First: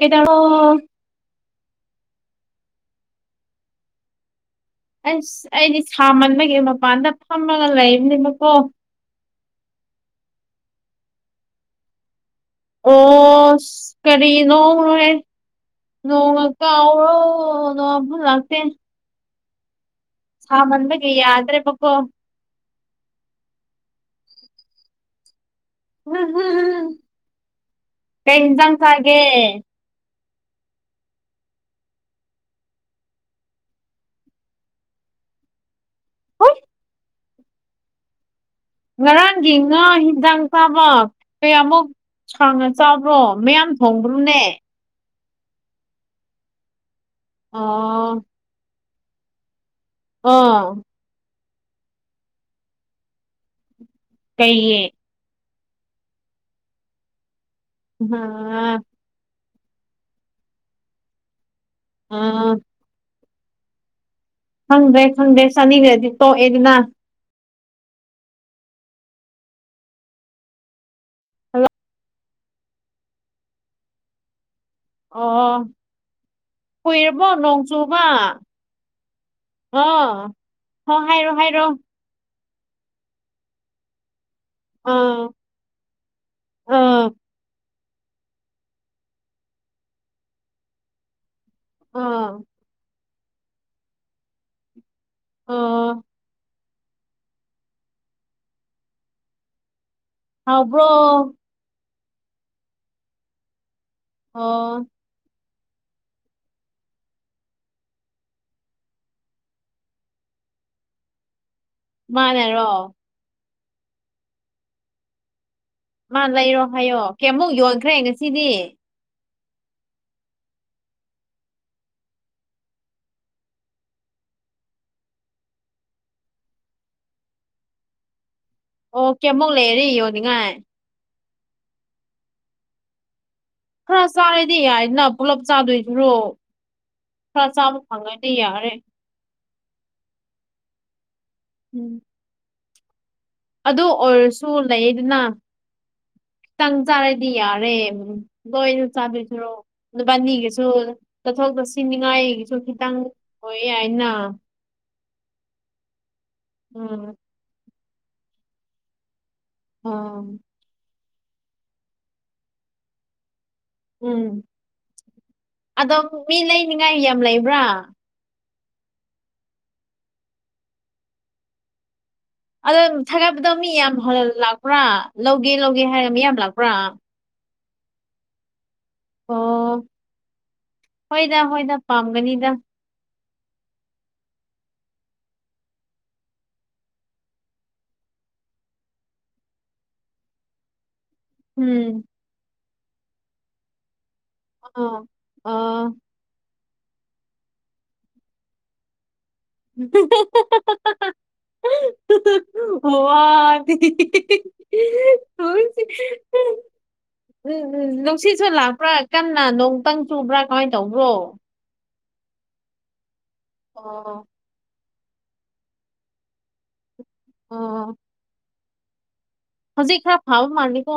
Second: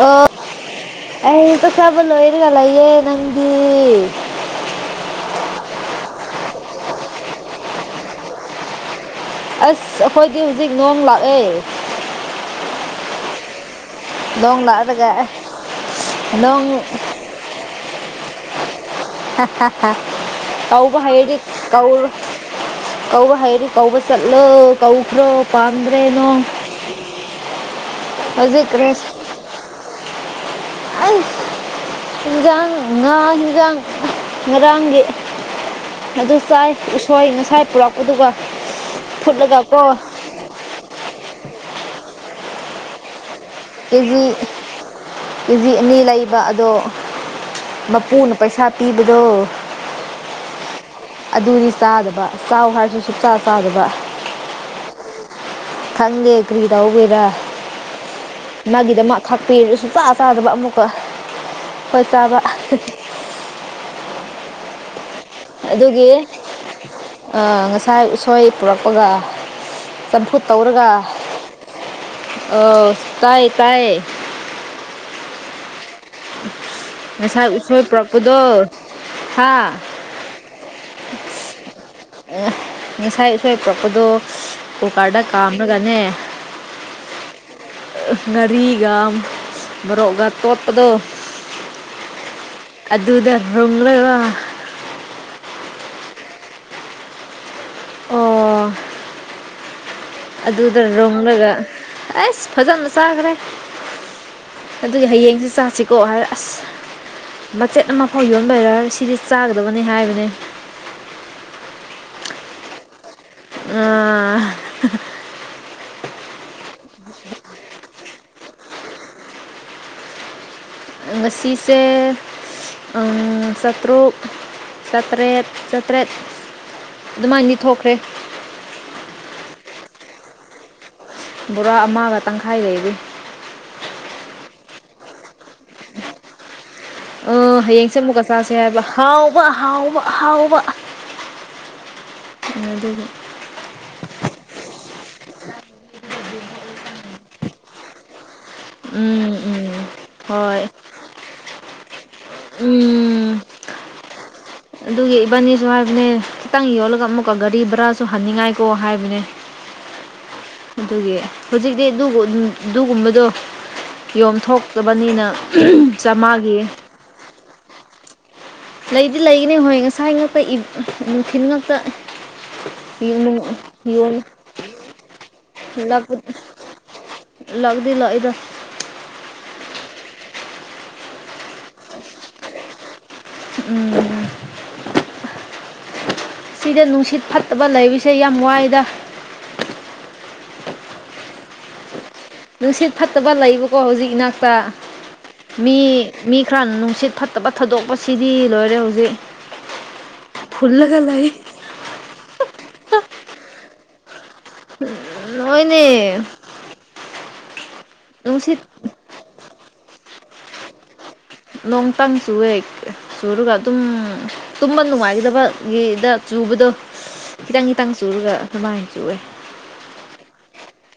ꯑꯦꯗꯣ ꯀ ꯆꯥꯕ ꯂꯣꯏꯔꯒ ꯂꯌꯦꯦ ꯅꯪꯗꯤ ꯑꯁ ꯑꯩꯗꯤ ꯁꯥꯃꯟꯕꯒꯤꯦ ꯃꯄꯥꯟꯗ ꯐꯝꯃꯒ ꯂꯩꯕꯅꯦꯕꯀꯣ ꯑꯁ ꯑꯩꯈꯣꯏꯗꯤ ꯍꯧꯖꯤꯛ ꯅꯣꯡ ꯂꯥꯛꯑꯦ ꯑꯣ ꯅꯣꯡ ꯂꯥꯛꯑꯒ ꯀꯔꯤꯅꯣꯅꯦ ꯑꯁ ꯅꯣꯡ ꯅꯣꯡꯉꯀ ꯑ ꯅ ꯂꯥꯛꯇ ꯍꯥ ꯀꯥꯎꯕꯨ ꯍꯥꯏꯗꯤ ꯌꯥꯗ꯭ꯔꯦꯕꯀꯣ ꯀꯥꯎ ꯀ ꯍꯥꯏꯩꯔꯤ ꯀꯧꯕ ꯆꯠꯂꯨ ꯀꯧꯈ꯭ꯔꯣ ꯄꯥꯟꯗ꯭ꯔꯦ ꯅꯣꯡ ꯀꯩ ꯍꯧꯖꯤꯛ ꯏꯟꯖꯥꯥꯡ ꯆꯒꯦ ꯑ ꯍꯤꯟꯖꯥꯡ ꯉꯥ ꯍꯤꯟꯖꯥꯡ ꯉꯔꯥꯡꯒꯤ ꯑꯗꯨ ꯍꯣꯏ ꯆꯥꯏ ꯎꯁꯣꯏ ꯉꯁꯥꯏ ꯄꯨꯔꯛꯄ ꯑꯗꯨꯒ ꯉꯔꯥꯡꯒꯤ ꯉꯥ ꯍꯤꯟꯗꯥꯡ ꯆꯥꯕ ꯀꯌꯥꯃꯨꯛ ꯁꯥꯡꯅ ꯆꯥꯕ꯭ꯔꯣ ꯃꯌꯥꯝ ꯊꯣꯡꯕ꯭ꯔꯨꯅꯦ ꯀꯦ ꯖꯤ ꯑꯅꯤ ꯂꯩꯕ ꯑꯗꯣ ꯑꯣ ꯃꯄꯨꯅ ꯄꯩꯁꯥ ꯄꯤꯕꯗꯣ ꯑꯥ ꯑꯗꯨꯗꯤ ꯆꯥꯗꯕ ꯆꯥꯎ ꯍꯥꯏꯔꯁꯨ ꯁꯨꯡꯛꯆꯥ ꯆꯥꯗꯕ ꯀꯩꯌꯦ ꯈꯪꯒꯦ ꯀꯔꯤꯔꯎꯕꯦꯔ ꯍꯝ ꯃꯥꯒꯤꯗꯃꯛ ꯊꯥꯛꯄꯤꯔꯁꯨ ꯆꯥ ꯆꯥꯗꯕ ꯑꯃꯨꯛꯀ ꯍꯣꯏ ꯑ ꯆꯥꯕ ꯈꯪꯗ꯭ꯔꯦ ꯈꯪꯗ꯭ꯔꯦ ꯆꯅꯤꯈ꯭ꯔꯗꯤ ꯑꯗꯨꯒꯤ ꯇꯣꯛꯑꯦꯗꯅ ꯉꯁꯥꯏ ꯎꯁꯣꯏ ꯄꯨꯔꯛꯄꯒ ꯆꯝꯐꯨꯠ ꯇꯧꯔꯒ ꯑ ꯇꯥꯏꯌꯦ ꯇꯥꯏꯌꯦ ꯑ ꯀꯨꯏꯔꯕꯣ ꯉꯁꯥꯏ ꯅꯣꯡ ꯎꯁꯣꯏ ꯆꯨꯕ ꯄꯨꯔꯛꯄꯗꯣ ꯍꯥ ꯑꯣ ꯍ ꯍꯥꯏꯔꯣ ꯍꯥꯏꯔꯣ ꯅꯤꯡꯅꯤꯁꯥꯏ ꯎꯣꯏ ꯄꯔꯛꯄꯗꯣ ꯑꯣ ꯀꯗ ꯑꯥ ꯀꯃ ꯀꯅꯤ ꯑꯥ ꯉꯔꯤꯒ ꯃꯔꯣꯔꯣꯛꯒ ꯇꯣꯞꯗ ꯑꯥ ꯑꯗꯨꯗ ꯔꯣꯕ ꯑꯣ ꯑꯣ ꯑꯗꯨꯗ ꯍꯥꯎꯕ꯭ꯔꯣ ꯔꯣꯝꯂꯒ ꯑꯁ ꯐꯖꯅ ꯆꯥꯈ꯭ꯔꯦ ꯑꯣ ꯑꯗꯨꯒꯤ ꯍꯌꯦꯡꯁ ꯆꯥꯁꯤꯀꯣ ꯍꯥꯏ ꯑꯁ ꯕꯆꯦꯠ ꯑꯃꯐꯥꯎ ꯌꯣꯟꯕꯔ ꯁꯤꯗꯤ ꯆꯥꯒꯗꯕꯅꯤ ꯍꯥꯏꯕꯅꯤ ꯃꯥꯅꯦꯔꯣ ꯑꯥ ꯃꯥ ꯂꯩꯔꯣ ꯍꯥꯏꯌꯣ ꯀꯦꯃꯨꯛ ꯌꯣꯟꯈ꯭ꯔꯦ ꯉꯁꯤꯗꯤ ꯉꯁꯤꯁꯦ ꯁꯇ꯭ꯔꯨꯛ ꯁꯥꯀ꯭ꯔꯦꯠ ꯁꯇ꯭ꯔꯦꯠ ꯑꯗꯨꯃꯥꯏꯅꯗꯤ ꯊꯣꯛꯈ꯭ꯔꯦ ꯑꯣꯀꯦꯃꯨꯛ ꯂꯩꯔꯤ ꯌꯣꯟꯅꯤꯡꯉꯥꯏ ꯕꯣꯔꯥ ꯑꯃꯒ ꯇꯪꯈꯥꯏ ꯂꯩꯔꯤ ꯍꯥ ꯁꯔꯗꯤ ꯏꯅ ꯄꯨꯂꯞ ꯆꯥꯗꯣꯏꯁꯤꯔꯣ ꯑ ꯈꯔ ꯆꯥꯕ ꯐꯪꯉꯅ ꯌꯥꯔꯦ ꯋꯥ ꯋꯥ ꯍꯥꯎ ꯋꯥ ꯍꯥꯎ ꯋꯥ ꯎꯝ ꯑꯗꯨ ꯑꯗꯨ ꯑꯣꯏꯔꯁꯨ ꯂꯩꯗꯅ ꯈꯤꯇꯪ ꯆꯥꯔ ꯗꯤ ꯌꯥꯔꯦ ꯂꯣꯏꯅ ꯎꯝ ꯆꯥꯗꯣꯏꯁꯤꯔꯣ ꯎꯝ ꯍꯣꯏ ꯅꯨꯕꯥꯅꯤꯒꯤꯁꯨ ꯆꯠꯊꯣꯛ ꯆꯠꯁꯤꯟꯅꯤꯡꯉꯥꯏꯒꯤꯁꯨ ꯈꯤꯇꯪ ꯎꯝ ꯍ ꯌꯥꯏꯅ ꯑꯗꯨꯒꯤ ꯏꯕꯥꯅꯤꯁꯨ ꯍꯥꯏꯕꯅꯦ ꯈꯤꯇꯪ ꯌꯣꯜꯂꯒ ꯎꯝ ꯑꯃꯨꯛꯀ ꯒꯥꯔꯤ ꯚꯔꯥꯁꯨ ꯍꯟꯅꯤꯡꯉꯥꯏꯀꯣ ꯍꯥꯏꯕꯅꯦ ꯑꯥ ꯑꯗꯨꯒꯤ ꯍꯧꯖꯤꯛꯇꯤ ꯑꯗꯨꯒꯨꯝꯕꯗꯣ ꯎꯝ ꯌꯣꯝꯊꯣꯛꯇꯕꯅꯤꯅ ꯑꯗꯣ ꯃꯤ ꯆꯥꯝꯃꯉꯥꯒꯤ ꯂꯩꯅꯤꯉꯥꯏ ꯌꯥꯝ ꯂꯩꯕ꯭ꯔꯥ ꯂꯩꯗꯤ ꯂꯩꯒꯅꯤ ꯍꯣꯏ ꯉꯁꯥꯏ ꯉꯥꯛꯇ ꯅꯨꯡꯊꯤꯜ ꯉꯥꯛꯇ ꯑꯗꯣ ꯊꯥꯒꯠꯄꯗꯣ ꯃꯤ ꯌꯥꯝ ꯂꯥꯛꯄ꯭ꯔꯥ ꯂꯧꯒꯦ ꯂꯧꯒꯦ ꯍꯥꯏꯔꯒ ꯃꯤ ꯌꯥꯝ ꯂꯥꯛꯄ꯭ꯔꯥ ꯂꯛꯗꯤ ꯂꯣꯏꯗ ꯑꯣ ꯍꯣꯏꯗ ꯍꯣꯏꯗ ꯄꯥꯝꯒꯅꯤꯗ ꯎꯝ ꯁꯤꯗ ꯅꯨꯡꯁꯤꯠ ꯐꯠꯇꯕ ꯂꯩꯔꯤꯁꯦ ꯌꯥꯝ ꯋꯥꯏꯗ ꯎꯝ ꯅꯨꯡꯁꯤꯠ ꯐꯠꯇꯕ ꯂꯩꯕꯀꯣ ꯍꯧꯖꯤꯛ ꯏꯅꯥꯛꯇ ꯑꯥ ꯃꯤ ꯑꯥ ꯃꯤ ꯈꯔ ꯅꯨꯡꯁꯤꯠ ꯐꯠꯇꯕ ꯊꯥꯗꯣꯛꯄꯁꯤꯗꯤ ꯂꯣꯏꯔꯦ ꯍꯧꯖꯤꯛ ꯐꯨꯜꯂꯒ ꯂꯩ ꯋꯥ ꯑꯣꯏꯅꯦ ꯎꯝ ꯎꯝ ꯅꯨꯡꯁꯤꯠꯁꯨ ꯂꯥꯛꯄ꯭ꯔꯥ ꯀꯟꯅ ꯅꯣꯡꯇꯪ ꯆꯨꯕ꯭ꯔꯥ ꯀꯃꯥꯏꯅ ꯇꯧꯕ꯭ꯔꯣ ꯅꯣꯡ ꯇꯥꯡ ꯆꯨꯋꯦ ꯆꯨꯔꯔꯒ ꯑꯗꯨꯝ ꯑꯣ ꯌꯥꯝ ꯅꯨꯡꯉꯥꯏꯒꯗꯕꯒꯤꯗ ꯆꯨꯕꯗꯣ ꯈꯤꯇꯪ ꯈꯤꯇꯪ ꯑꯣ ꯆꯨꯔꯒ ꯑꯗꯨꯃꯥꯏꯅ ꯆꯨꯑꯦ ꯍꯧꯖꯤꯛ ꯈꯔ ꯐꯥꯕ ꯃꯥꯜꯜꯂꯤꯀꯣ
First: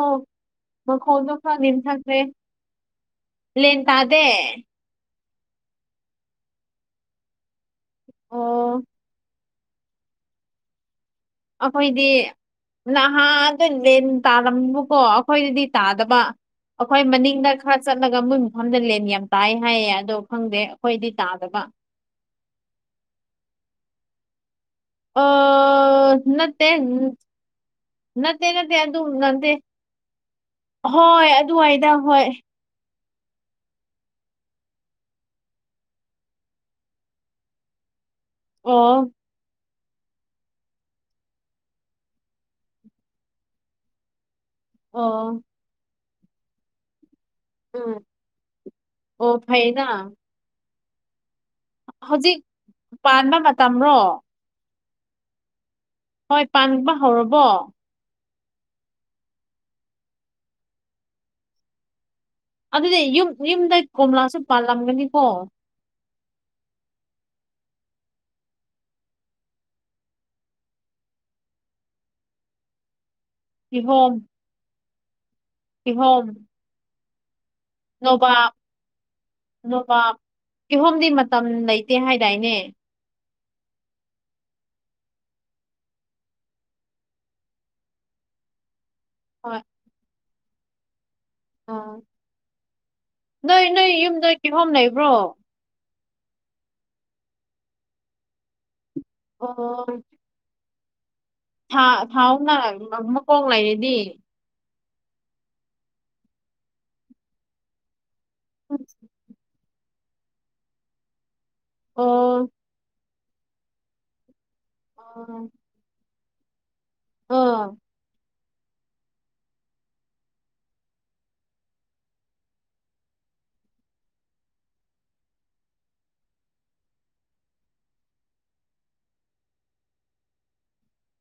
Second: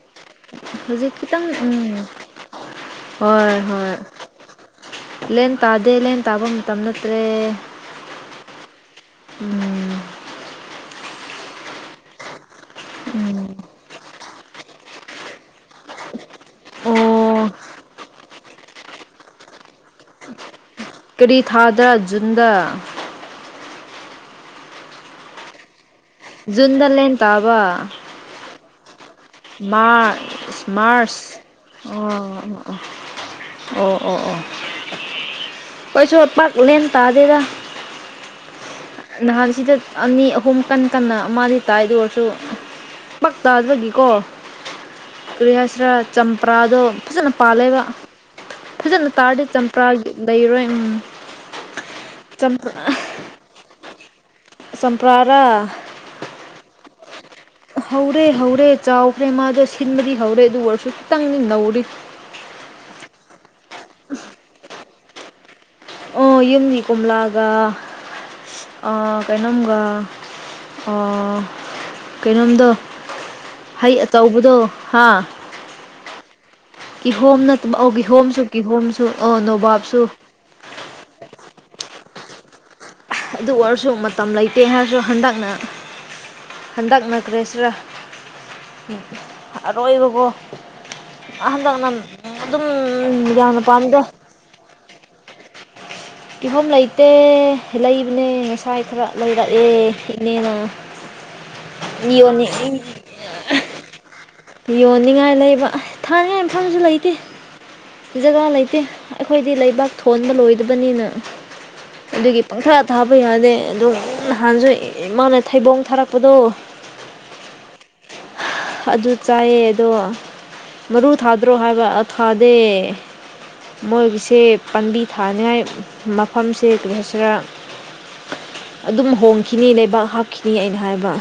ꯍꯧꯖꯤꯛ ꯃꯈꯣꯗꯣ ꯈꯤꯇꯪ ꯈꯔ ꯎꯝ ꯅꯅꯤꯊꯈ꯭ꯔꯦ ꯍꯣꯏ ꯂꯦꯟ ꯍꯣꯏ ꯇꯥꯗꯦ ꯂꯦꯟ ꯇꯥꯗꯦ ꯂꯦꯟ ꯇꯥꯕ ꯃꯇꯝ ꯅꯠꯇ꯭ꯔꯦ ꯑꯣ ꯎꯝ ꯑꯩꯈꯣꯏꯗꯤ ꯎꯝ ꯅꯍꯥꯗ ꯂꯦꯟ ꯇꯥꯂꯝꯕꯨꯀꯣ ꯑꯩꯈꯣꯏꯗꯗꯤ ꯇꯥꯗꯕ ꯑꯩꯈꯣꯏ ꯑꯣ ꯃꯅꯤꯡꯗ ꯈꯔ ꯆꯠꯂꯒ ꯃꯨꯟ ꯃꯐꯝꯗ ꯂꯦꯟ ꯌꯥꯝ ꯇꯥꯏ ꯍꯥꯏꯌꯦ ꯑꯗꯣ ꯈꯪꯗꯦ ꯑꯩꯈꯣꯏꯗꯤ ꯀꯔꯤ ꯇꯥꯗꯕ ꯊꯥꯗ꯭ꯔ ꯖꯨꯟꯗ ꯑ ꯅꯠꯇ ꯖꯨꯟꯗ ꯂꯦꯟ ꯅꯠꯇ ꯅꯠꯇ ꯑꯗꯨ ꯑꯗꯨ ꯅ ꯃꯥꯔꯆ ꯃꯥꯔꯁ ꯑꯗꯨꯋꯥꯏꯗ ꯍꯣꯏ ꯑꯣ ꯑꯣ ꯑꯣ ꯑꯣ ꯀꯩꯁꯨ ꯄꯛꯅꯦꯅ ꯇꯥꯗꯦꯗ ꯑꯣ ꯅꯍꯥꯟꯁꯤꯗ ꯑꯅꯤ ꯑꯍꯨꯝ ꯀꯟ ꯀꯟꯅ ꯑꯃꯗꯤ ꯇꯥꯏꯗ ꯑꯣꯏꯔꯁꯨ ꯕꯛ ꯇꯥꯕꯒꯤꯀꯣ ꯑꯣ ꯀꯔꯤꯍꯥꯏꯁꯤꯔꯥ ꯆꯝꯄ꯭ꯔꯥꯗꯣ ꯐꯖꯅ ꯄꯥꯜꯂꯦꯕꯥ ꯎꯝ ꯐꯖꯅ ꯑꯣ ꯇꯥꯔꯗꯤ ꯐꯩꯅ ꯆꯝꯄ꯭ꯔꯥ ꯂꯩꯔꯣꯏ ꯎꯝ ꯍꯧꯖꯤꯛ ꯆꯝꯄ꯭ꯔꯥ ꯄꯥꯟꯕ ꯃꯇꯝꯔꯣ ꯆꯝꯄ꯭ꯔꯥꯔꯥ ꯍꯣꯏ ꯄꯥꯟꯕ ꯍꯧꯔꯕꯣ ꯍꯧꯔꯦ ꯍꯧꯔꯦ ꯆꯥꯎꯈ꯭ꯔꯦ ꯃꯥꯗꯣ ꯁꯤꯟꯕꯗꯤ ꯍꯧꯔꯦ ꯑꯗꯨ ꯑꯣꯏꯔꯁꯨ ꯈꯤꯇꯪꯗꯤ ꯅꯧꯔꯤ ꯁꯤꯗꯤ [unintelligible] ꯌꯨꯝ ꯌꯨꯝꯗ ꯀꯣꯝꯂꯥꯁꯨ ꯄꯥꯜꯂꯝꯒꯅꯤꯀꯣ ꯑꯣ ꯌꯨꯝꯒꯤ ꯀꯣꯝꯂꯥꯒꯥ ꯑꯥ ꯀꯩꯅꯣꯝꯒꯥ ꯑꯥ ꯀꯩꯅꯣꯝꯗꯣ ꯍꯩ ꯀꯤꯍꯣꯝ ꯑꯆꯧꯕꯗꯣ ꯍꯥ ꯀꯤꯍꯣꯝ ꯀꯤꯍꯣꯝꯅ ꯑꯧ ꯀꯤꯍꯣꯝꯁꯨ ꯅꯣꯕꯥꯞ ꯀꯤꯍꯣꯝꯁꯨ ꯑ ꯅꯣꯕꯥꯞꯁꯨ ꯇ [unintelligible] ꯍꯥꯏꯗꯥꯏꯅꯦ ꯑꯗꯨ ꯑꯣꯏꯔꯁꯨ ꯃꯇꯝ ꯂꯩꯇꯦ ꯍꯥꯏꯔꯁꯨ ꯍꯟꯗꯛꯅ ꯍꯟꯗꯛ ꯅꯠꯇ꯭ꯔꯁꯨ ꯍꯣꯏ ꯑꯔꯣꯏꯕꯕꯣ ꯍꯟꯗꯛꯅ ꯑꯥ ꯑꯗꯨꯝ ꯌꯥꯝꯅ ꯄꯥꯝꯃꯤꯗꯥ ꯭ꯔꯣ ꯀꯤꯍꯣꯝ ꯂꯩꯇꯦ ꯂꯩꯕꯅꯦ ꯉꯁꯥꯏ ꯈꯔ ꯂꯩꯔꯛꯑꯦ ꯑꯣ ꯏꯅꯦꯅꯥ ꯊꯥ ꯊꯥꯎꯅ ꯃꯈꯣꯛ ꯂꯩꯔꯗꯤ ꯌꯣꯟꯅꯤꯡꯉꯥꯏ ꯂꯩꯕ ꯊꯥꯅꯉꯥꯏ ꯃꯐꯝꯁꯨ ꯂꯩꯇꯦ ꯖꯒꯥ ꯂꯩꯇꯦ ꯑꯩꯈꯣꯏꯗꯤ ꯂꯩꯕꯥꯛ ꯊꯣꯟꯕ ꯂꯣꯏꯗꯕꯅꯤꯅꯥ ꯑꯗꯨꯒꯤ ꯑꯣ ꯄꯪꯊꯥ ꯊꯥꯕ ꯌꯥꯗꯦ ꯑꯗꯨꯝ ꯅꯍꯥꯟꯁꯨ ꯏꯃꯥꯅ ꯊꯩꯕꯣꯡ ꯊꯥꯔꯛ ꯀꯀꯨꯗꯣꯛ [unintelligible] ꯑꯥ ꯑꯗꯨ ꯑꯗ [unintelligible] ꯆꯥꯏꯌꯦ ꯑꯗꯣ ꯃꯔꯨ ꯊꯥꯗ꯭ꯔꯣ ꯍꯥꯏꯕ ꯑ ꯊꯥꯗꯦ ꯃꯣꯏꯒꯤꯁꯦ ꯄꯥꯟꯕꯤ ꯊꯥꯅꯉꯥꯏ ꯃꯐꯝꯁꯦ ꯀꫪꯤ ꯍꯥꯏꯁꯤꯔꯥ ꯑꯗꯨꯝ ꯍꯣꯡꯈꯤꯅꯤ ꯂꯩꯕꯥꯛ ꯍꯥꯞꯈꯤꯅꯤ ꯑꯩꯅ ꯍꯥꯏꯕ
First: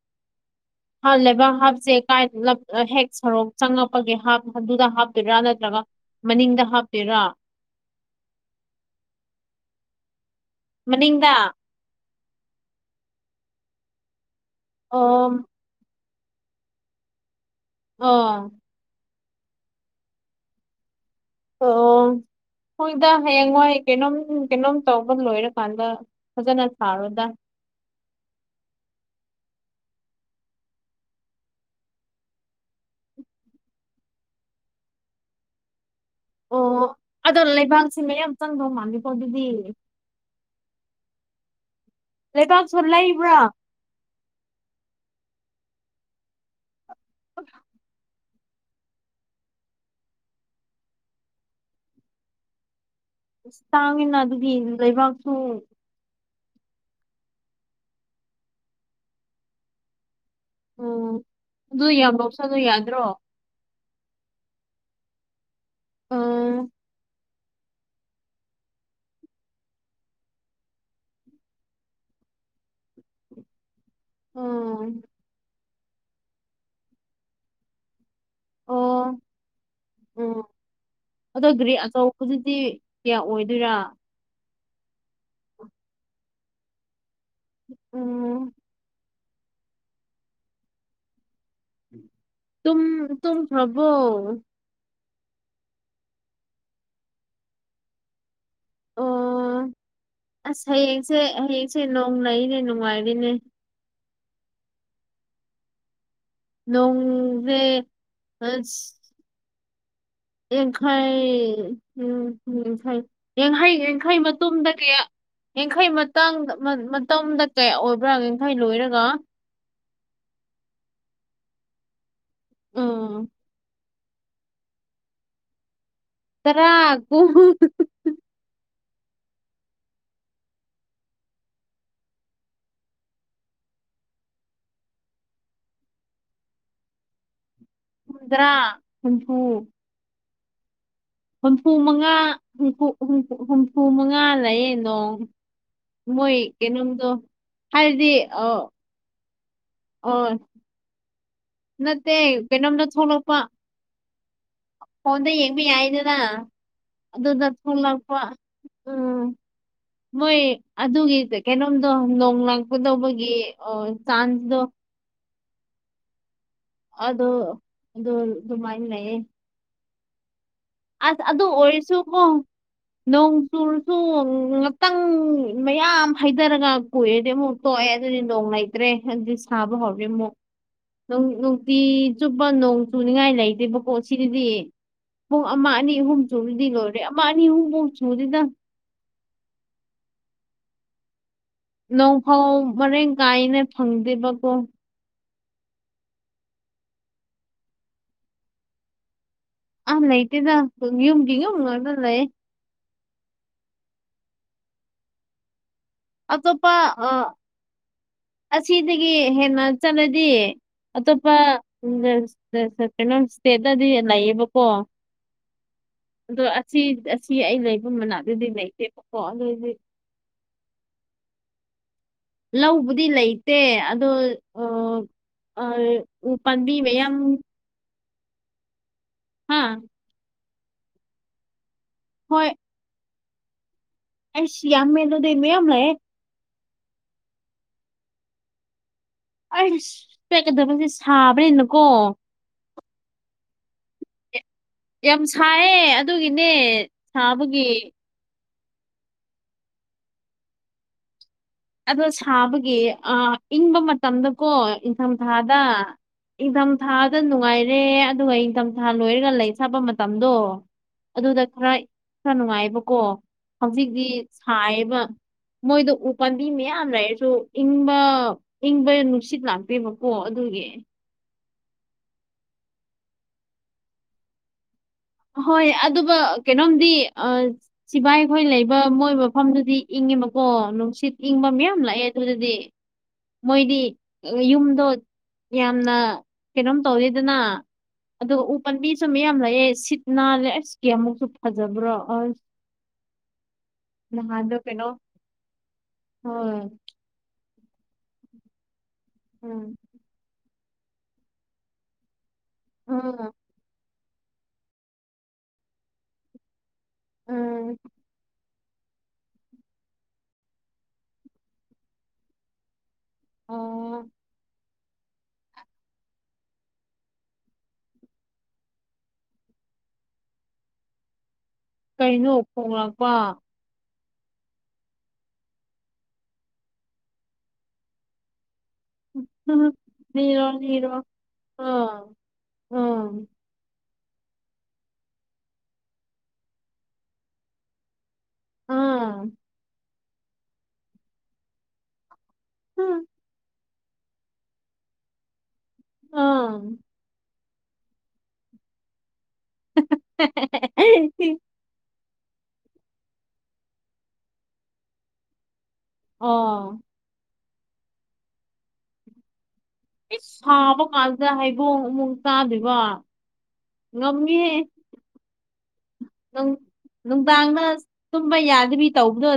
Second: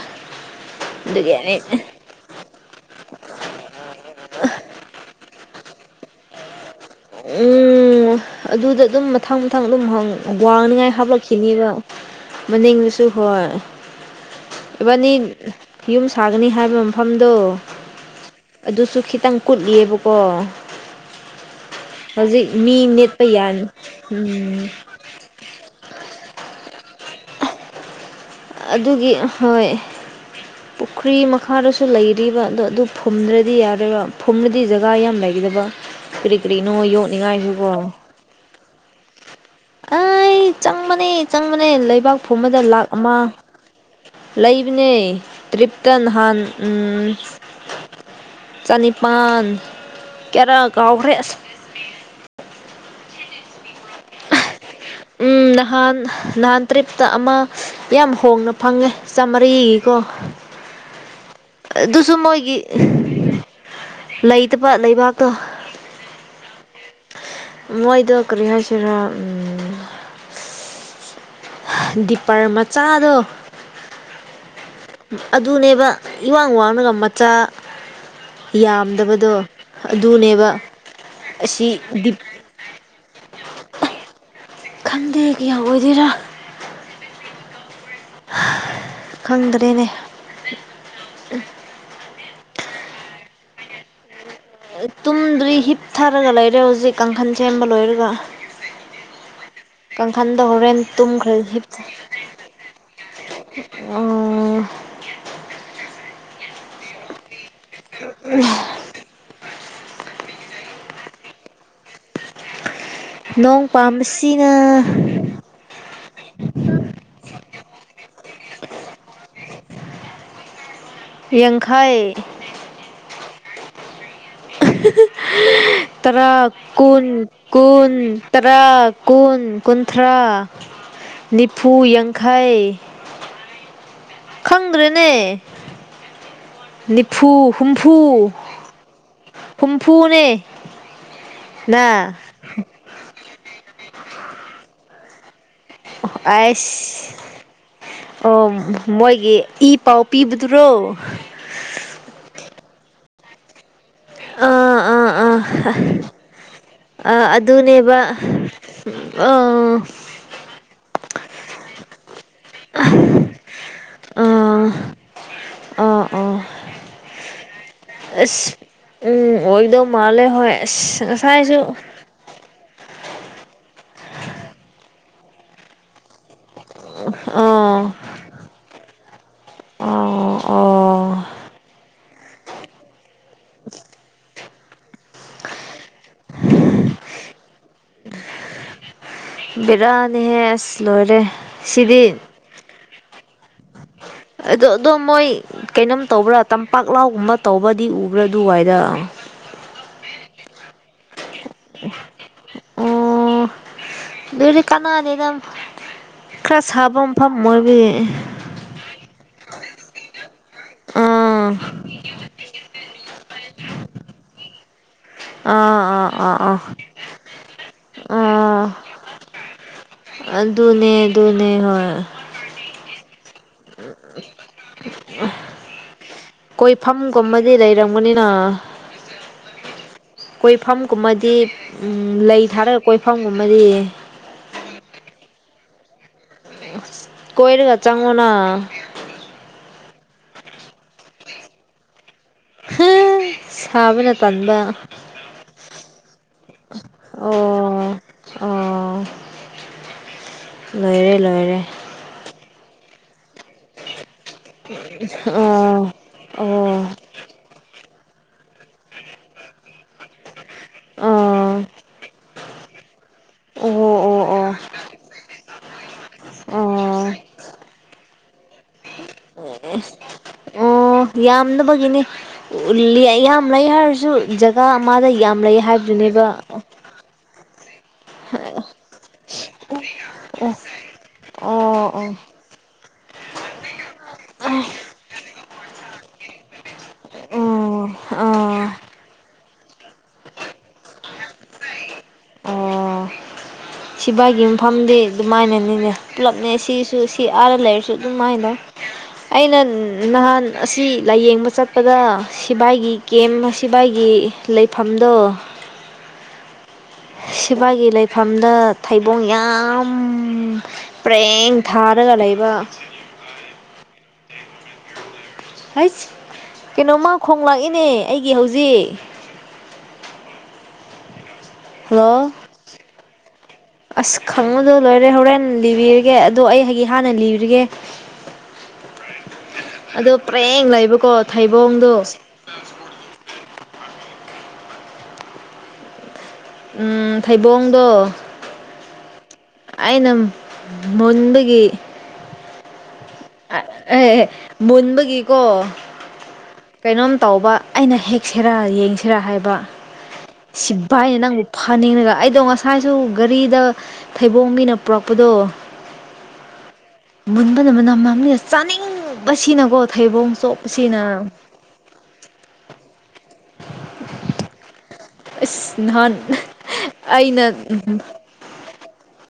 ꯑꯗꯨꯒꯤ ꯂꯩꯕꯥꯛ ꯑꯩꯅ ꯍꯥꯞꯁꯦ ꯀ ꯍꯦꯛ ꯁꯔꯣꯛ ꯆꯪꯉꯛꯄꯒꯦ ꯍꯥꯞ ꯑꯗꯨꯗ ꯍꯥ [unintelligible] ꯥꯟꯠꯇ꯭ꯔꯒ [unintelligible] ꯃꯅꯤꯡ ꯍꯥ ꯎꯝꯝꯝ ꯑꯗꯨꯗ ꯑꯗꯨꯝ ꯃꯊꯪ ꯃꯊꯪ ꯑꯗꯨꯝ ꯍꯪꯎ ꯋꯥꯡꯅꯉꯥꯏ ꯃꯅꯤꯡꯗ ꯍꯥꯞꯂꯛꯈꯤꯅꯤꯗꯣ ꯃꯅꯤꯡꯗꯨꯁꯨ ꯍꯣꯏ ꯏꯕꯥꯅꯤ ꯑꯣ ꯌꯨꯝ ꯁꯥꯒꯅꯤ ꯍꯥꯏꯕ ꯃꯐꯝꯗꯣ ꯑꯥ ꯑꯗꯨꯁꯨ ꯈꯤꯇꯪ ꯀꯨꯠꯂꯤꯌꯦꯕꯀꯣ ꯍꯧꯖꯤꯛ ꯃꯤ ꯍꯣꯏꯗꯥ ꯅꯦꯠꯄ ꯌꯥꯟ ꯍꯌꯦꯡꯋꯥꯏ ꯀꯩꯅꯣꯝ ꯎꯝ ꯀꯩꯅꯣꯝ ꯇꯧꯕ ꯂꯣꯏꯔꯀꯥꯟꯗꯥ ꯐꯖꯅ ꯁꯥꯔꯣ ꯏ [inaudible] ꯑꯗꯨꯒꯤ ꯍꯣꯏ ꯄꯨꯈ꯭ꯔꯤ ꯃꯈꯥꯗꯁꯨ ꯂꯩꯔꯤꯕ ꯑꯗꯣ ꯑꯗꯨ ꯐꯨꯝꯗ꯭ꯔꯗꯤ ꯌꯔꯣꯏꯕ ꯐꯨꯝꯕꯗꯤ ꯖꯒꯥ ꯌꯥꯝ ꯂꯩ ꯗ [inaudible] ꯀꯔꯤ ꯀꯔꯤꯅꯣ ꯑꯣ ꯑꯗꯣ ꯌꯣꯛꯅꯉꯥꯏꯁꯨ ꯀꯣ ꯂꯩꯕꯥꯛꯁꯦ ꯃꯌꯥꯝ ꯆꯪꯗꯧ ꯃꯥꯜꯂꯦꯀꯣ ꯑꯗꯨꯗꯤ ꯑꯩ ꯆꯪꯕꯅꯦ ꯆꯪꯕꯅꯦ ꯂꯩ ꯂꯩꯕꯥꯛ ꯐꯨꯝꯕꯗ ꯂꯩꯕꯥꯛꯁꯨ ꯂꯥꯛ ꯑꯃ ꯂꯩꯕ꯭ꯔꯥ ꯂꯩꯕꯅꯦ ꯇ꯭ꯔꯤꯞꯇ ꯅꯍꯥꯟ ꯎꯝ ꯆꯅꯤꯄꯥꯟ ꯀꯌꯥꯔꯥ ꯀꯥꯎꯈ꯭ꯔꯦ ꯑꯁ ꯇꯥꯡꯉꯦꯅꯥ ꯑꯗꯨꯗꯤ ꯂꯩꯕꯥꯛꯁꯨ ꯎꯝ ꯅꯍꯥꯟ ꯅꯍꯥꯟ ꯇ꯭ꯔꯤꯞꯇ ꯑꯃꯥ ꯌꯥꯝ ꯍꯣꯡꯅ ꯐꯪꯉꯦ ꯆꯥꯝꯃꯔꯤꯀꯣ ꯎꯝ ꯑꯗꯨ ꯌꯥꯝ ꯑꯗꯨꯁꯨ ꯃꯣꯏꯒꯤ ꯂꯧꯁꯜꯂꯨ ꯌꯥꯗ꯭ꯔꯣ ꯂꯩꯇꯕ ꯂꯩꯕꯥꯛꯇꯣ ꯎ [inaudible] ꯃꯣꯏꯗ ꯀꯔꯤ ꯍꯥꯏꯁꯤꯔꯥ ꯗꯤꯄꯔ ꯃꯆꯥꯗꯣ ꯎꯝ ꯑꯗꯨꯅꯦꯕ ꯏꯋꯥꯡ ꯋꯥꯡꯅꯒ ꯃꯆꯥ ꯑꯣ ꯌꯥꯝꯗꯕꯗꯣ ꯎꯝ ꯑꯗꯨꯅꯦꯕ ꯑꯗꯣ ꯒꯔꯤ ꯑꯁꯤ ꯗꯤꯞ ꯑꯆꯧꯕꯗꯨꯗꯤ ꯀꯌꯥ ꯑꯣꯏꯗꯣꯏꯔꯥ ꯈꯟꯗꯦ ꯀꯌꯥ ꯑꯣꯏꯗꯣꯏꯔꯥ ꯎ ꯎ [inaudible] ꯈꯪꯗ꯭ꯔꯦꯅꯦ ꯇꯨꯝ ꯇꯨꯝꯀꯔ꯭ꯕꯣ ꯇꯨꯝꯗ꯭ꯔꯤ ꯍꯤꯞꯊꯥꯔꯒ ꯂꯩꯔꯦ ꯍꯧꯖꯤꯛ ꯀꯥꯡꯈꯟ ꯁꯦꯝꯕ ꯂꯣꯏꯔꯒ ꯑꯣ ꯑꯣ ꯀꯥꯡꯈꯟꯗ ꯑꯁ ꯍꯣꯔꯦꯟ ꯍꯌꯦꯡꯁꯦ ꯇꯨꯝꯈ꯭ꯔꯦ ꯍꯤꯞ ꯍꯌꯦꯡꯁꯦ ꯅꯣꯡ ꯂꯩꯔꯦꯅꯦ ꯅꯨꯡꯉꯥꯏꯔꯤꯅꯦ ꯎꯑ [inaudible] ꯅꯣꯡꯖꯦ ꯆꯤꯡꯈꯩ [inaudible] ꯎꯝ ꯎꯝ ꯐꯩ ꯅꯣꯡ ꯌꯥꯡꯈꯩ ꯌꯥꯡꯈꯩ ꯃꯇꯨꯡꯗ ꯄꯥꯝꯕꯁꯤꯅ ꯀꯌꯥ ꯌꯥꯡꯈꯩ ꯃꯇꯥꯡ ꯃꯇꯝꯗ ꯀꯌꯥ ꯑꯣꯏꯕ꯭ꯔꯥ ꯌꯥꯡꯈꯩ ꯂꯣꯏꯔꯒ [unintelligible] ꯌꯪꯈꯩ ꯑ [inaudible] ꯇꯔꯥ ꯀꯨꯟ ꯀꯨꯟ ꯇꯔꯥ ꯀꯨꯟ ꯀꯨꯟꯊ꯭ꯔꯥ ꯅꯤꯐꯨ ꯌꯥꯡꯈꯩ [unintelligible] ꯈꯪꯗ꯭ꯔꯦꯅꯦ ꯅꯤꯐꯨ ꯍꯨꯝꯐꯨ ꯍꯨꯝꯗ꯭ꯔꯥ ꯍꯨꯝꯐꯨ ꯍꯨꯝꯐꯨꯅꯦ ꯍꯨꯝꯐꯨ ꯅ ꯃꯉꯥꯝ ꯍꯨꯝꯐꯨ ꯃꯉꯥ ꯂꯩꯌꯦ ꯅꯣ ꯑꯩꯁ ꯑꯣ ꯃꯣꯏꯒꯤ ꯏ ꯄꯥꯎ ꯑꯣ ꯄꯤꯕꯗꯨꯔꯣ ꯀꯩꯅꯅꯣꯝꯅ ꯊꯣꯂꯛꯄ [inaudible] ꯑꯥ ꯑꯥ ꯐꯣꯜꯗ ꯗ ꯑꯥ ꯌꯦꯕ ꯌꯥꯏꯗꯥꯅ ꯑ ꯑꯗꯨꯅꯦꯕ ꯎꯝ ꯑ ꯃꯣꯏ ꯑꯗꯨꯒꯤ ꯀꯩꯅꯣꯝꯗꯣ ꯅꯣꯡ ꯂꯥꯛꯄ ꯇꯧꯕꯒꯤ ꯆꯥꯟꯁꯗꯣ ꯑꯥ ꯑ [inaudible] ꯑꯗꯨ ꯑꯗꯨ ꯑꯗꯨꯃꯥꯏꯅ ꯂꯩꯌꯦ ꯃꯥꯂꯦ ꯍ ꯑ ꯑꯗꯨ ꯑꯗꯨ ꯑꯣꯏꯜꯁꯨ ꯍꯣ ꯅꯣꯡ ꯆꯨꯔꯁꯨ ꯉꯥꯛꯇꯪ ꯃꯌꯥꯝ ꯍꯥꯏ ꯐꯥꯊꯔꯒ ꯀꯨꯏꯔꯗꯤ ꯑꯃꯨꯛ ꯇꯣꯛꯑꯦ ꯑꯥ ꯑꯗꯨꯗꯤ ꯅꯣꯡ ꯂꯩꯇ꯭ꯔꯦ ꯑꯗꯨ ꯁꯥꯕ ꯍꯧꯋꯦ ꯑꯃꯨꯛ ꯑꯣ ꯑꯣ ꯅꯨꯡꯇꯤ ꯆꯨꯞꯄꯣꯡ ꯆꯨꯅꯤꯡꯉꯥꯏ ꯂꯩꯇꯦꯕꯀꯣ ꯁꯤꯗꯗꯤ ꯑꯣꯅꯤ ꯅꯤ ꯑꯍꯨꯝ ꯁꯨꯕꯗꯤ ꯂꯣꯏꯔꯦ ꯑꯃ ꯑꯅꯤ ꯑꯍꯨꯝꯃꯨꯛ ꯁꯨꯔꯤꯗ ꯕꯦꯔꯥꯅꯤꯍꯦ ꯑꯁ ꯂꯣꯏꯔꯦ ꯁꯤꯗꯤ ꯅꯣꯡꯐꯥꯎ ꯃꯔꯥꯡ ꯀꯥꯏꯅ ꯐꯪꯗꯦꯕꯀꯣ ꯑꯗꯣ ꯑꯗꯣ ꯃꯣꯏ ꯀꯩꯅꯣꯝ ꯇꯧꯕ꯭ꯔꯥ ꯇꯝꯄꯥꯛ ꯂꯥꯎꯒꯨꯝꯕ ꯇꯧꯕꯗꯤ ꯎꯕ꯭ꯔꯥ ꯑꯗꯨꯋꯥꯏꯗ ꯑ ꯂꯩꯇꯦꯗꯨ ꯃ ꯀꯉ ꯎꯅ ꯂꯩꯦ ꯗꯨꯔꯤ ꯀꯅꯥꯗꯦꯅꯝ ꯑꯇꯣꯞꯄ ꯑ ꯑꯁꯤꯗꯒꯤ ꯍꯦꯟꯅ ꯆꯠꯂꯗꯤ ꯑꯇꯣꯞꯄ ꯑꯥ ꯏꯣꯁꯦꯗꯗꯤ ꯂ ꯂꯩꯕꯣ ꯑꯥ ꯑꯥ ꯑꯥ ꯑꯗꯣ ꯑꯥ ꯑꯁꯤ ꯑꯁꯤ ꯑꯩ ꯂꯩꯐꯝ ꯃꯅꯥꯗꯨꯗꯤ ꯂꯩꯇꯦꯕꯀꯣ ꯑꯗꯨꯏꯗꯤ ꯑꯗꯨ ꯑꯗꯨꯅꯦ ꯑꯗꯨꯅꯦ ꯍꯣꯏ ꯂꯕꯨꯗꯤ ꯂꯩ ꯁꯦ ꯑꯗꯣ ꯎ ꯄꯥꯕꯤ ꯃꯌꯥꯝ ꯃꯃꯅꯤꯅ ꯍꯥꯝ ꯀꯣꯏꯐꯝꯒꯨꯝꯕꯗꯤ ꯂꯩ ꯊꯥꯔꯒ ꯀꯣꯏꯐꯝꯒꯨꯝꯕꯗꯤ ꯑꯁꯤ ꯌꯥꯌꯥꯃꯅꯣꯗꯃꯦ ꯌꯥꯝ ꯑꯃꯂꯌꯦ ꯀꯣꯏꯔꯒ ꯆꯪꯉꯣꯅ ꯑꯩ ꯄꯦꯛꯀꯗꯕꯁꯦ ꯁꯥꯕꯅꯤꯅꯀꯣ ꯍꯥ ꯁꯥꯕꯅ ꯇꯟꯕ ꯌꯥꯝ ꯁꯥꯏꯌꯦ ꯑꯗꯨꯒꯤꯅꯦ ꯁꯥꯕꯒꯤ ꯑꯣ ꯑꯣ ꯂꯣꯏꯔꯦ ꯂꯣꯏꯔꯦ ꯑꯗꯣ ꯁꯥꯕꯒꯤ ꯑ ꯏꯪꯕ ꯃꯇꯝꯗꯀꯣ ꯏꯪꯊꯝꯊꯥꯗ ꯑꯣ ꯑꯣ ꯏꯪꯊꯝꯊꯥꯗ ꯅꯨꯡꯉꯥꯏꯔꯦ ꯑꯗꯨꯒ ꯏꯪꯊꯝꯊꯥ ꯂꯣꯏꯔꯒ ꯂꯩ ꯆꯠꯄ ꯃꯇꯝꯗꯣ ꯑꯣ ꯑꯗꯨꯗ ꯈꯔ ꯈꯔ ꯅꯨꯡꯉꯥꯏꯕꯀꯣ ꯑꯣ ꯍꯧꯖꯤꯛꯇꯤ ꯑꯣ ꯑꯣ ꯁꯥꯏꯌꯦꯕ ꯃꯣꯏꯗ ꯎ ꯄꯥꯟꯗꯤꯃꯦ ꯑꯣ ꯍꯥꯏꯁꯨ ꯏꯪꯕ ꯏꯪꯕ ꯅꯨꯡꯁꯤꯠ ꯂꯥꯛꯇꯦꯕꯀꯣ ꯑꯗꯨꯒꯤ ꯉꯝꯅꯕꯒꯤꯅꯤ ꯌꯥꯝ ꯂꯩ ꯍꯥꯏꯔꯁꯨ ꯖꯒꯥ ꯑꯃꯗ ꯌꯥꯝ ꯂꯩ ꯍꯣꯏ ꯑꯗꯨꯒ ꯍꯥꯏꯕꯗꯨꯅꯦꯕ ꯀꯩꯅꯣꯝꯗꯤ ꯁꯤꯕꯥꯏ ꯑꯩꯈꯣꯏ ꯂꯩꯕ ꯃꯣꯏ ꯃꯐꯝꯗꯨꯗꯤ ꯏꯪꯉꯤꯕꯀꯣ ꯅꯨꯡꯁꯤꯠ ꯏꯪꯕ ꯃꯌꯥꯝ ꯑꯣ ꯑꯣ ꯂꯥꯛꯑꯦ ꯑꯗꯨꯗꯗꯤ ꯃꯣꯏꯗꯤ ꯌꯨꯝꯗꯣ ꯌꯥꯝꯅ ꯀꯩꯅꯣꯝ ꯇꯧꯔꯤꯗꯅ ꯑꯣ ꯑꯣ ꯑꯗꯨꯒ ꯎ ꯑꯣ ꯄꯥꯝꯕꯤꯁꯨ ꯃꯌꯥꯝ ꯂꯩꯑꯦ ꯁꯤꯠ ꯅꯅꯥꯅꯦꯦ ꯑꯁ ꯀꯃꯨꯛꯁꯨ ꯐꯖꯕ꯭ꯔꯣ ꯑ ꯁꯤꯚꯏꯒꯤ ꯃꯐꯝꯗꯤ ꯑꯗꯨꯃꯥꯏꯅꯅꯤꯅꯦ ꯄꯨꯂꯞꯅꯦ ꯍꯣꯏ ꯁꯤꯁꯨ ꯁꯤ ꯑ ꯂꯩꯔꯁꯨ ꯑꯗꯨꯃꯥꯏꯅꯧ ꯑꯩꯅ ꯎꯝ ꯅꯍꯥꯟ ꯑꯁꯤ ꯂꯥꯏꯌꯦꯡꯕ ꯆꯠꯄꯗ ꯁꯤꯐꯏꯒꯤ ꯎꯝ ꯀꯦꯝ ꯁꯤꯐꯏꯒꯤ ꯂꯩꯐꯝꯗꯣ ꯎꯝ ꯁꯤꯐꯥꯏꯒꯤ ꯂꯩꯐꯝꯗ ꯊꯩꯕꯣꯡ ꯌꯥꯝ ꯄ꯭ꯔꯦꯡ ꯊꯥꯔꯒ ꯂꯩꯕ ꯑꯣ ꯍꯁ ꯀꯩꯅꯣꯃ ꯈꯣꯡꯂꯥꯛꯏꯅꯦ ꯑꯩꯒꯤ ꯍꯧꯖꯤꯛ [inaudible] ꯍꯜꯂꯣ ꯀꯩꯅꯣ ꯐꯣꯡꯂꯛꯄ ꯑꯁ ꯈꯪꯉꯨꯗꯣ ꯂꯣꯏꯔꯦ ꯍꯣꯔꯦꯟ ꯂꯤꯕꯤꯔꯒꯦ ꯑꯗꯣ ꯑꯩꯒꯤ ꯍꯥꯟꯅ ꯂꯤꯕꯤꯔꯤꯒꯦ ꯔꯣꯔꯣ ꯂꯩꯕꯀꯣ ꯊꯩꯕꯣꯡꯗꯣ ꯑꯝ ꯎꯝ ꯎꯝ ꯊꯩꯕꯣꯡꯗꯣ ꯑꯥ ꯑꯩꯅ ꯃꯨꯟꯕꯒꯤ ꯎꯝ ꯑꯦ ꯃꯨꯟꯕꯒꯤꯀꯣ ꯑꯥ ꯀꯩꯅꯣꯝ ꯇꯧꯕ ꯑꯩꯅ ꯍꯦꯛꯁꯤꯔꯥ ꯌꯦꯡꯁꯤꯔꯥ ꯍꯥꯏꯕ ꯁꯤ ꯚꯏꯅ ꯅꯪꯕꯨ ꯐꯅꯤꯡꯉꯒ ꯑꯩ ꯑꯗꯣ ꯉꯁꯥꯏꯁꯨ ꯒꯥꯔꯤꯗ ꯊꯩꯕꯣꯡ ꯃꯤꯅ ꯄꯨꯔꯛꯄꯗꯣ ꯑ ꯃꯨꯟꯕꯅ ꯃꯅ ꯃꯥꯡꯃꯤꯅ ꯆꯥꯅꯤꯡꯕ ꯁꯥꯕ ꯀꯥꯟꯁꯤꯗ ꯍꯩꯕꯣꯡ ꯑꯃꯃꯨꯡ ꯆꯥꯗꯣꯏꯕ ꯉꯝꯃꯤꯦ ꯑꯁ ꯅꯍꯥꯟ ꯑꯩꯅ ꯅꯨꯡꯗꯥꯡꯅ ꯇꯨꯝꯕ ꯌꯥꯗꯕꯤ ꯇꯧꯕꯗꯣ